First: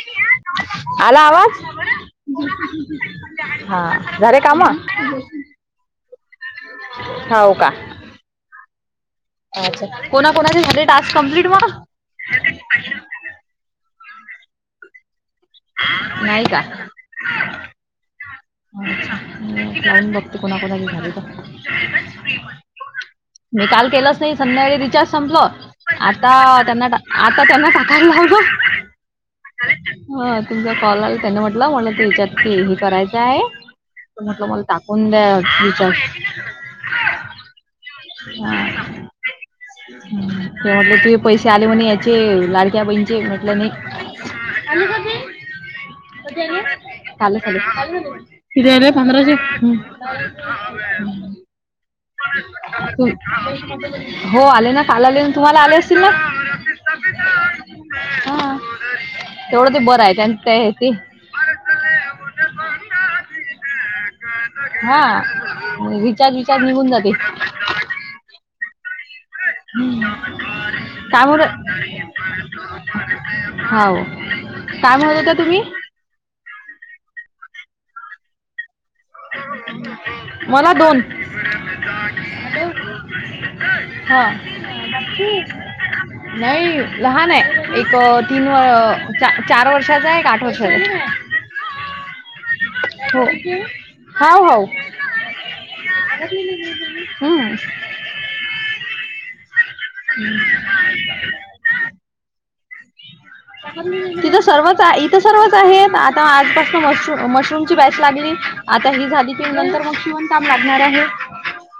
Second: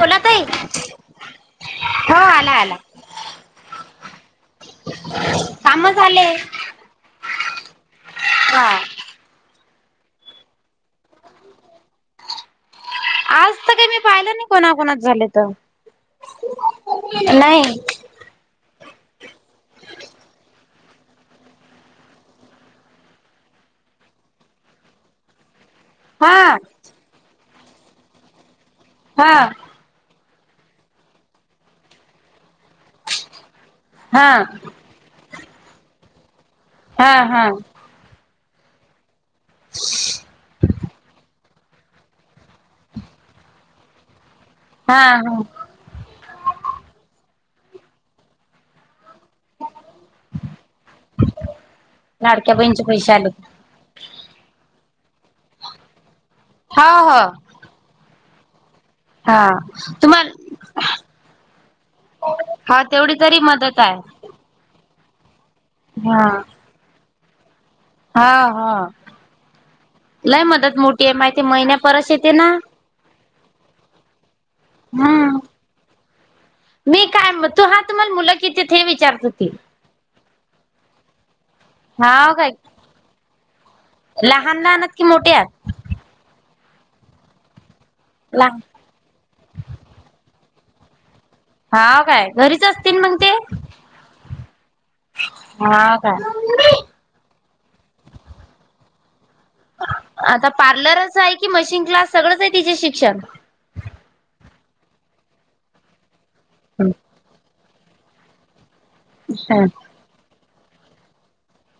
बोला ताई आला आवाज. हो आला आला हा झाले कामं काम झाले होव का? [unintelligible] अच्छा कोणा कोणाचे झाले टास्क कम्प्लीट मग. आज तर काही मी पाहिलं नाही कोणा कोणाचे झालेत. नाही का. नाही. अच्छा लावून बघते कोणा कोणाचे झाले तर. मी काल केलंच नाही संध्याकाळी रिचार्ज संपल हा आता त्यांना आता त्यांना टाकायला लावला हा. ह तुमचा कॉल आला त्यांना वाटल विचार ते हे करायचा आहे. त म्हटलं हा मला टाकून द्या रिचार्ज. हा हा.. हा ते म्हटले ते पैसे आले म्हणे याचे लाडक्या बहीणीचे म्हटलं नाही. हा हा. कधी आले कालच आले किती आले पंधराशे. लाडक्या बहिणीचे पैसे आले [unintelligible] हो आले ना काल आले ना तुम्हाला आले असतील ना. हा हा हा हा तेवढं ते बरं आहे त्यांचं ते तुम्हाला ते हा तेवढी तरी मदत आहे. हा हा रिचार्ज रिचार्ज निघून जाते. हा हा [unintelligible] लय मदत मोठी आहे काय माहिती म्हणत महिन्या परस येते ना होव काय म्हणत होता हम्म तुम्ही. मी काय तू हा तुम्हाला मुलं किती हे विचार मला दोन. हाव काय हा लहान लहान आहेत की मोठी आहे. नाही लहान आहे एक तीन लहान व चार वर्षाचा ये एक आठ वर्षाचा हाव काय घरीच असते हो हाव होव हा काय. [unintelligible] आता पार्लरच आहे कि मशीन क्लास सगळंच आहे तिचे शिक्षण. तिथं सर्वच आहे इथं सर्वच आहे आता आजपास मशरूम मशरूम. बॅच लागली आता ही झाली की नंतर मग शिवणकाम लागणार आहे.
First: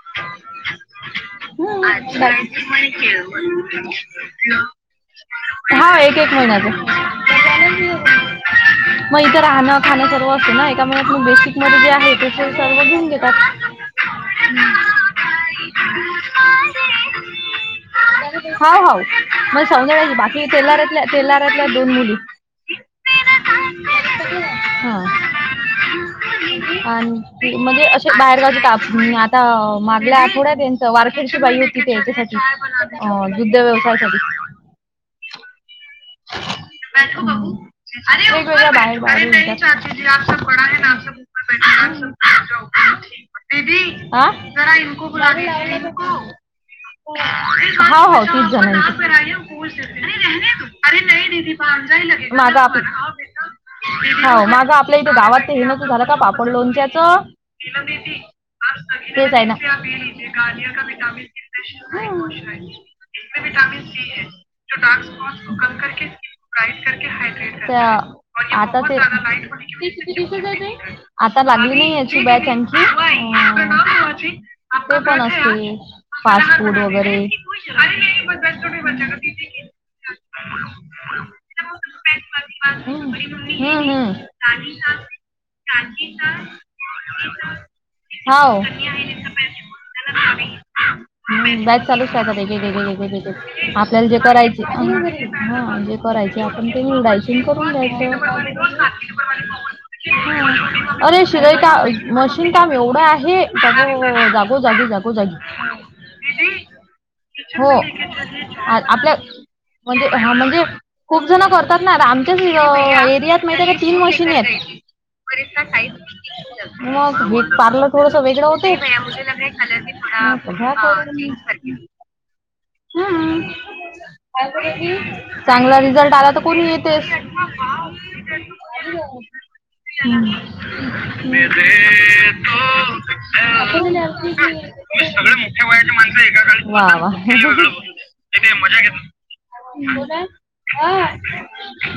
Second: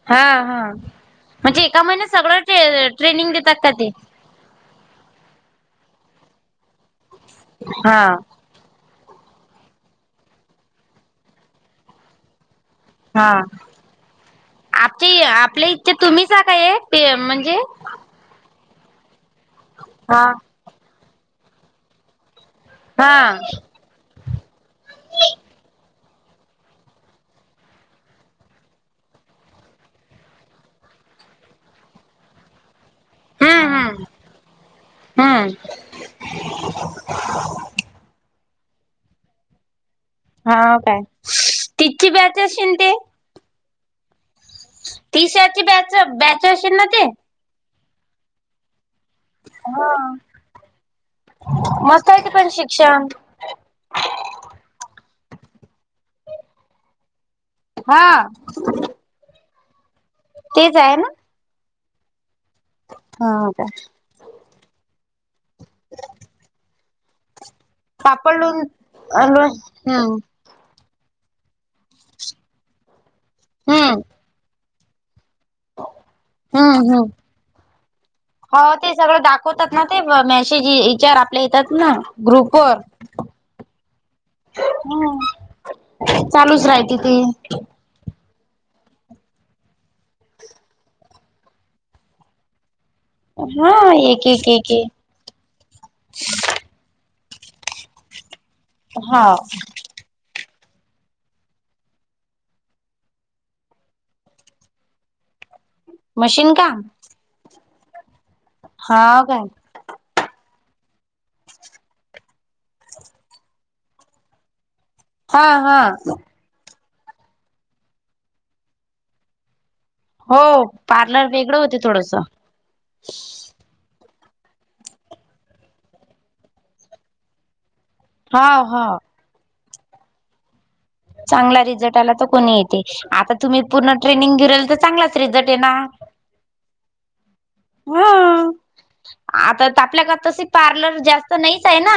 हा हा म्हणजे एका महिन्यात सगळं ट्रे ट्रेनिंग देतात का ते? [unintelligible] हाव एक एक महिन्याच हा मग इथे राहणं खाणं सर्व असतते ना एका महिन्यात बेसिक मध्ये जे आहे ते सर्व घेऊन हा घेतात आकि आपल्या इच्छे तुम्हीच जागा आहे ते म्हणजे हो हो म सौंदाल्याची हा. बाकी टेलरतल्या. तेेलारातल्या दोन मुली हा हा आणि म्हणजे असे बाहेरगावचे आता मागल्या आठवड्यात आहे ना वारखेडची बाई होती ते याच्यासाठी दुद्ध व्यवसायासाठी हू वेगवेगळया बाहेर भारी हाव काय. होत्या तिची बॅच अशीन ते [inaudible] दीदी जरा इनको बुला तिशाची लीजीये बॅच इनको बॅच अशीन ना ते? इनको हो हो तीस जणांचं हा अरे नही दिदी भान्जा ही मस्त आहे ते लगेगा पण ना शिक्षण. हमारा हो माझ आपल्या इथे गावात ते हे नवत झालं का पापड लोणच्याच हा हा तेच आहे ना तेच आहे ना? इस्मे हा काय. विटमिन सी हे जो डार्क स्पॉट्स को कम कर के लाइट करके हायड्रेट करता हे पापड और लोन ये बहुत ज्यादा हम्म लाईट होणे हम्म के वजेसे आता लागली नाही याची बॅच यांची तो पण असे फास्टफूड हम्म हम्म वगैरे हो ते सगळं दाखवतात ना ते मेसेज विचार आपल्या हू येतात ना ग्रुप वर हू हू हम्म चांदीच चालूच राहते ते [inaudible] हाव हू बॅच चालूच आहे आता वेगळे वेगळे वेगळे हा आपल्याला जे एक एक करायचय एक एक हा जे करायचे आपण ते निवडायचे करून द्यायच हा ह अरे शिलाई का मशीन काम एवढं आहे अबो जागोजागी जागोजागी [inaudible] मशीन का हो आ- हाव आपल्या काय म्हणजे हा म्हणजे खूप जण करतात ना आमच्याच एरियात माहिते का तीन मशीन आहेत हा हा मग हे पार्लर थोडस वेगळं होते हो पार्लर वेगळं होते थोडस हू चांगला रिझल्ट आला तर कोणीही येतेच हा हा चांगला रिझल्ट आला तर कोणी येते आता तुम्ही हू [inaudible] पूर्ण ट्रेनिंग घेराल तर हे चांगलाच सगळे रिझल्ट मोठ्या येणार वयाची माणसं एकागाडीत वा वा हा आता घेतात. आपल्याकडे बोला तसे अ पार्लर जास्त नाहीच आहे ना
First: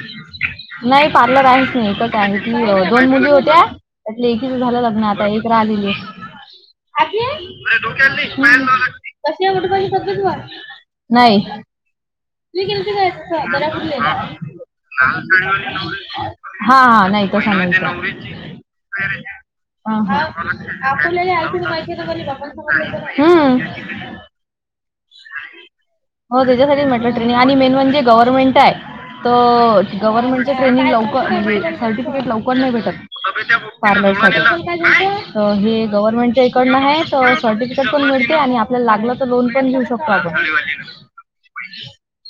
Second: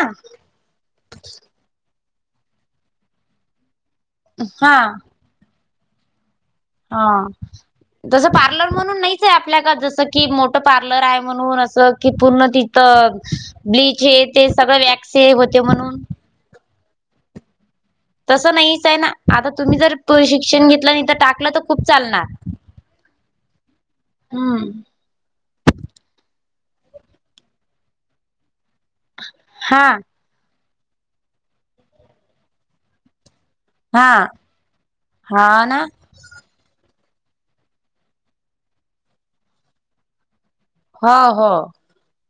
नाही पार्लर आहेच नाही तर दोन मुली होत्या त्यातले एकीच हा झालं लग्न आता एक राहिलेली. आजी हा. हम्म. तसं पार्लर म्हणून नाहीच आहे कशी आपल्याक कुठे जस पाहिजे तब्येत की वर मोठं पार्लर आहे नाही म्हणून असं. कि पूर्ण तुम्ही गेलते काय तिथं तसं दर्यापूरले ब्लीच हे ते सगळं वॅक्स होते म्हणून. हा नाही त समईच. तसं नाहीच आहे ना आता तुम्ही जर हा हा शिक्षण घेतलं नाही तर आपुलेले. टाकलं तर खूप चालणार. [unintelligible] हा. हा. हो त्याच्यासाठी म्हटलं ट्रेनिंग आणि मेन म्हणजे गव्हर्नमेंटाय. तर हा गव्हर्नमेंटच ट्रेनिंग लवकर सर्टिफिकेट लवकर नाही भेटत. हा पार्लर साठी अ हा ना हे गव्हर्नमेंटच्या पण ना हे सर्टिफिकेट पण मिळते आणि आपल्याला लागल तर लोन पण घेऊ शकतो आपण. ह हो.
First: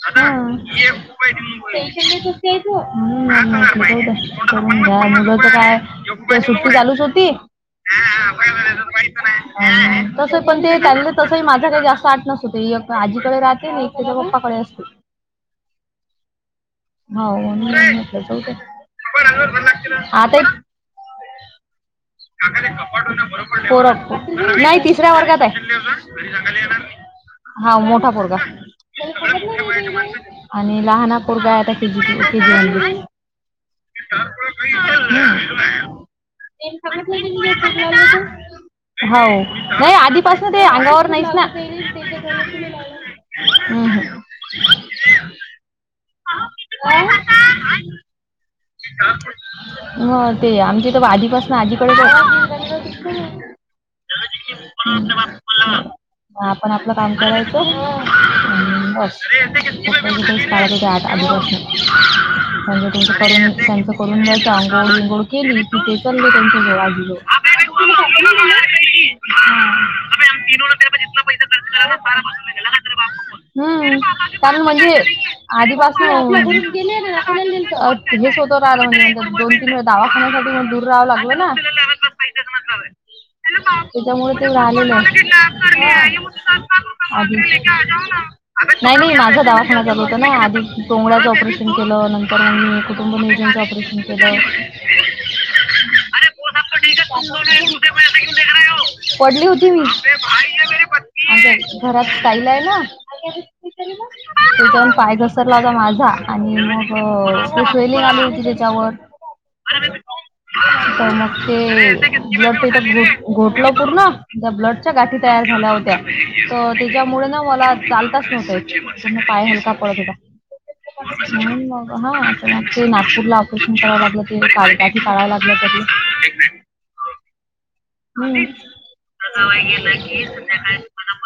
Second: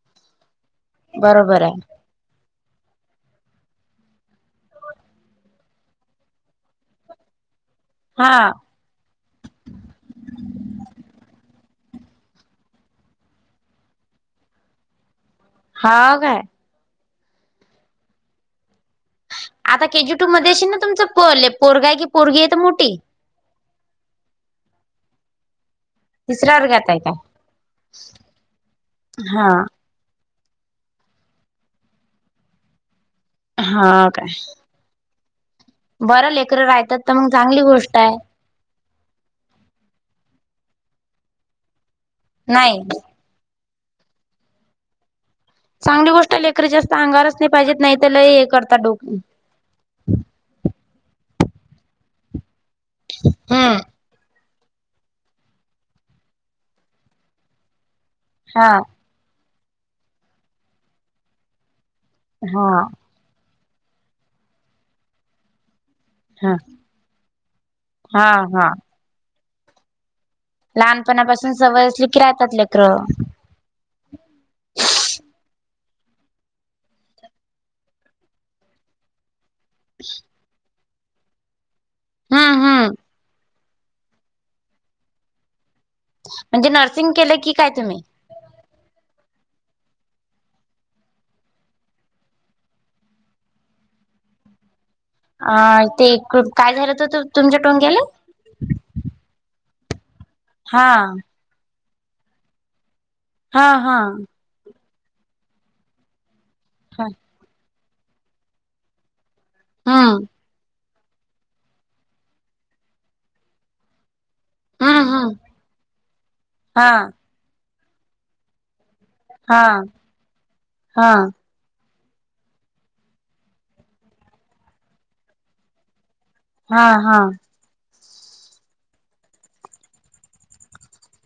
हा. मी बरोबर आहे म्हंटल जाऊद्या [unintelligible] लहान मुलाच काय. काय सुट्टी चालूच होती. हा तस पण ते चाललं तस ही माझा काही जास्त आठ नस होते एक आजीकडे राहते नाही त्याच्या पप्पाकडे. हा काय. हाव म्हणून म्हटलं जाऊद्या. आता केजी टू मध्ये अशीन तुमचं पोल पोरग आहे क पोर नाही तिसऱ्या वर्गात आहे. तिसऱ्या वर्गात आहे काय हाव मोठा पोरगा. हा आणि लहानापोरगा आता के जी के जी मध्ये. हा काय. हम. बरं लेकर रायतात तर मग चांगली गोष्टाय. हाव नाही आधीपासन ते अंगावर नाहीच ना. नाही. ह ह. चांगली गोष्टय लेकर जास्त अंगारच नाही पाहिजेत नाही तर लई हे करत म ते आमचे तर आदिपासन आजीकडेच [unintelligible] हम्म. म आपण आपलं काम करायचं. हा. [unintelligible] करून हा त्यांचं करून द्यायचं आंघोळ विंगोळ केली. हा ते चालले हा त्यांच्या जवळ आजी जवळ हा हा हा. लहानपणापासून सवय असली पैसा की राहतात लेकरं. हम् कारण म्हणजे आधीपासून. [inaudible] दोन तीन वेळा दावाखान्यासाठी म दूर राहावं लागल ना. हम्म हम्म त्याच्यामुळ ते झालेलंय. म्हणजे नर्सिंग केलं अजून की काय तुम्ही नाही नाही माझा दवाखाना चालू होत ना आधी टोंगळाचं ऑपरेशन केलं नंतर मी कुटुंब च ऑपरेशन केल. अ ते काय झालं तर तुमच्या टोंनग्याला. [unintelligible] पडली होती मी [unintelligible] हां [unintelligible] घरात टाईल आहे ना हा हा त्याच्याहून पााय घसरला होता माझा आणि हा मग स्वेलिंग आली म्हणजे त्यावर हम्म [unintelligible] मग ते ब्लड तिथं घोटल पूर्ण त्या ब्लडच्या हम्म गाठी हम्म तयार झाल्या होत्या तर हा त्याच्यामुळे ना मला चालताच नव्हत येत. तर म पाय हा हलका पडत होता [unintelligible] हा ऑपरेशन करावं लागलं [unintelligible] काढावं लागलं हा हा हम [unintelligible]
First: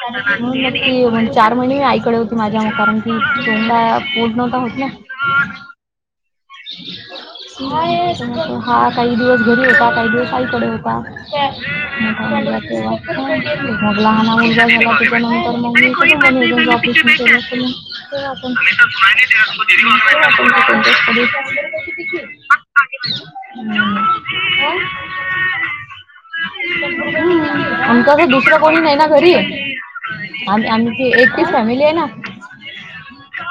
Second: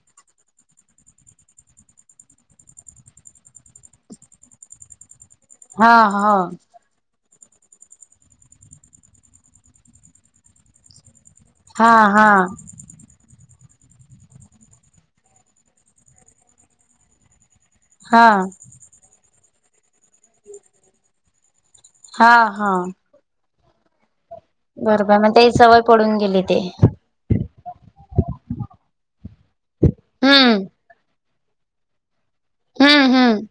म्हणून मग चार महिने मी आईकडे होते माझ्या म कारण की तोंडा पूर नव्हता होत ना हा होव. त्याच्यानंतर हा काही दिवस घरी होता काही दिवस आईकडे होता. [unintelligible] हा हा मग लहाना मुलगा झाला त्याच्यानंतर मग कुटूंब नियोजनच ऑपरेशन केलं हा [unintelligible] हा हा [unintelligible] [unintelligible] ते सवय पडून गेली ते हम्म आणि कसं दुसरं कोणी नाही ना घरी आम हम्म एक एकटी फॅमिली आहे ना हम्म हम्म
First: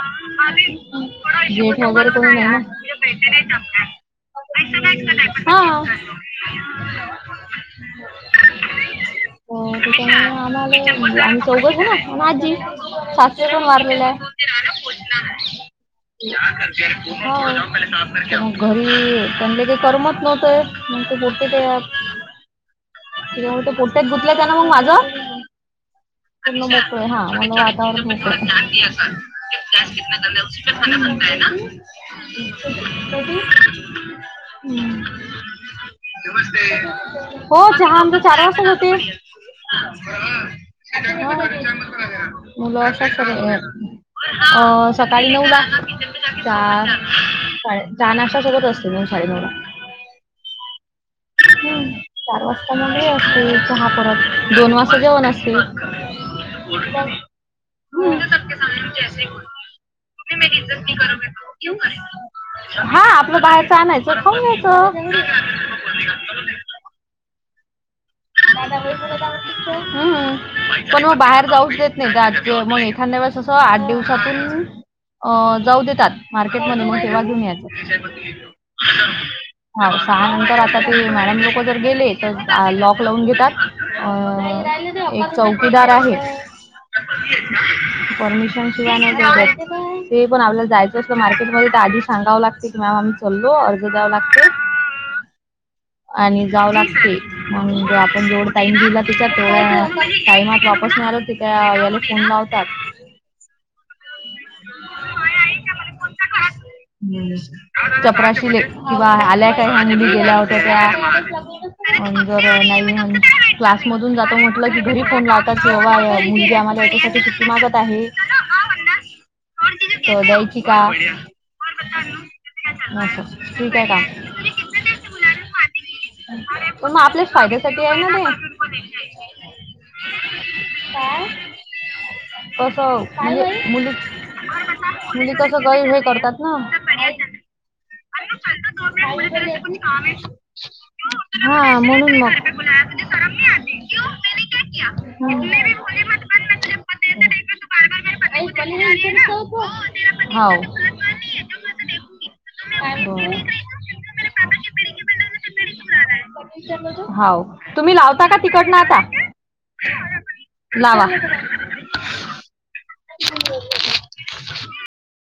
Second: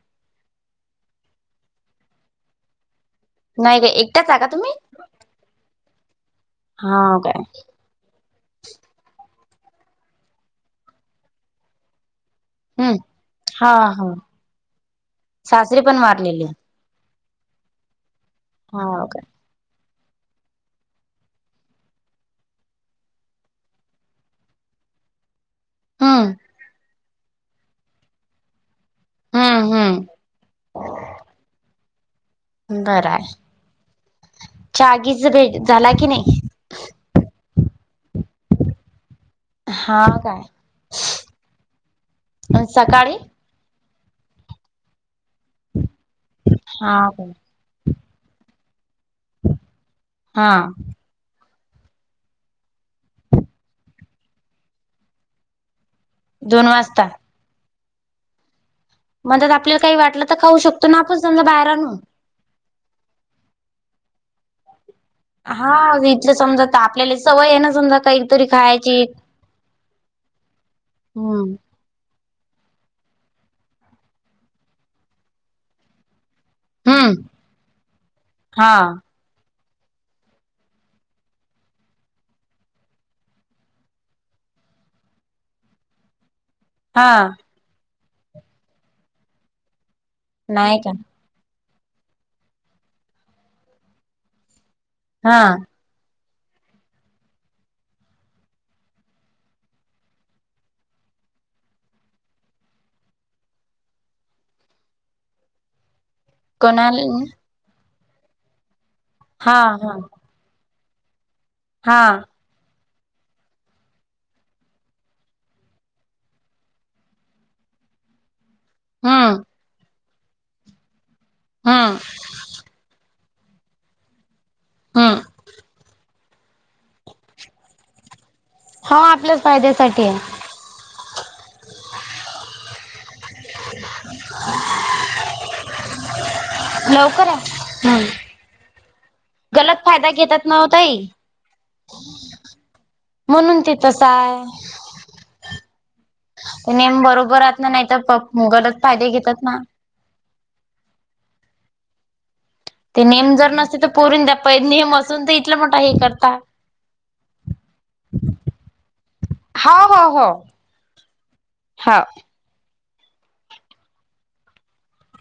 जेठ वगैरे कुणी नाही ना हा अ नाही का एकटाच आहे का तुम्ही हाव काय त्याच्यामुळे आम्हाले आम्ही चौघेच हाय ना आणि आजी हम्म सासरे पण हा वारलेले हा आहे. सासरी पण वारलेले होव तर मग घरी हाव काय त्यांले काही करमत नव्हत. [unintelligible] त्याच्यामुळं त्या पोट्यात गुतलच आहे ना माझं हा पूर्ण भरतोय हा मग वातावरण हम्म हम्म होतय. [unintelligible] बर आहे चागीच भेट झाला की नाही. हो चहा आमच चार वाजताच होतय. हा काय होय अन मुलं असतात सकाळी सर्व अ सकाळी नऊला चा हा काय चहा नाश्ता सोबत असतो नऊ-साडेनऊला हा हम्म चार वाजता मग हे असते चहा परत दोन वाजता जेवण असतेय. दोन वाजता म्हणतात आपल्याला काही वाटलं तर खाऊ शकतो ना आपण समजा बाहेर आणून [unintelligible] [unintelligible] हा आपलं बाहेरच आणयचं खाऊन घ्यायचं. हा इथल समजा तर आपल्याला सवय आहे ना समजा काही हम पण मग बाहेर हम्म जाऊच देत नाही मग एखांद्या वेळेस असं आठ दिवसातून अ जाऊ देतात. मार्केट मध्ये मग हम्म तेव्हा घेऊन यायचं. [unintelligible] हा हा सहा नंतर आता ते मॅडम लोक जर गेले तर लॉक- क लावून घेतात अ एक चौकीदार आहे. [inaudible] हा परमिशन शिवाय नाही ते पण आपल्याला नाही का जायचं असत मार्केट- आधी सांगावं लागते की मॅम आम्ही चाललो अर्ज द्याव लागते. हा आणि जावं लागते. म्हणजे आपण जेवढ टाइम दिला, तिच्या टाइमात वापस नाही आलो तिथ याला फोन लाव- कोणाला [unintelligible] हं चपराशिले किंवा आल्या हा का हया हा मुली गेल्या हा वं - [unintelligible] तर नाही क्लासमधून जातो म्हटलं की घरी फोन लावतात कि बा या मुलगी आम्हाला यांच्यासाठी सुट्टी मागत- आहे. हं शोधायची का? हम्म नको. ठीक आहे काकू. हं पण म आपल्याच फायद्यासाठी आहे ना ते. हो आपल्याच फायद्यासाठी आहे. काय? [unintelligible] कसं म्हणजे मुली म्हंजे कसं गई हे करतात ना [unintelligible] लवकर आहे. [unintelligible] गलत फायदा घेतात नावं ताई. हा म्हणून मग. म्हणून ते तसाय. [unintelligible] ते नियम बरोबर असं नाहीतर प गलत फायदे घेतात ना. [unintelligible] हाऊ ते नेम जर नसते तर पोरींना प नेम असून तर इथला मोठा हे करत हाऊ तुम्ही लावता का तिकडना आता? लावा. हा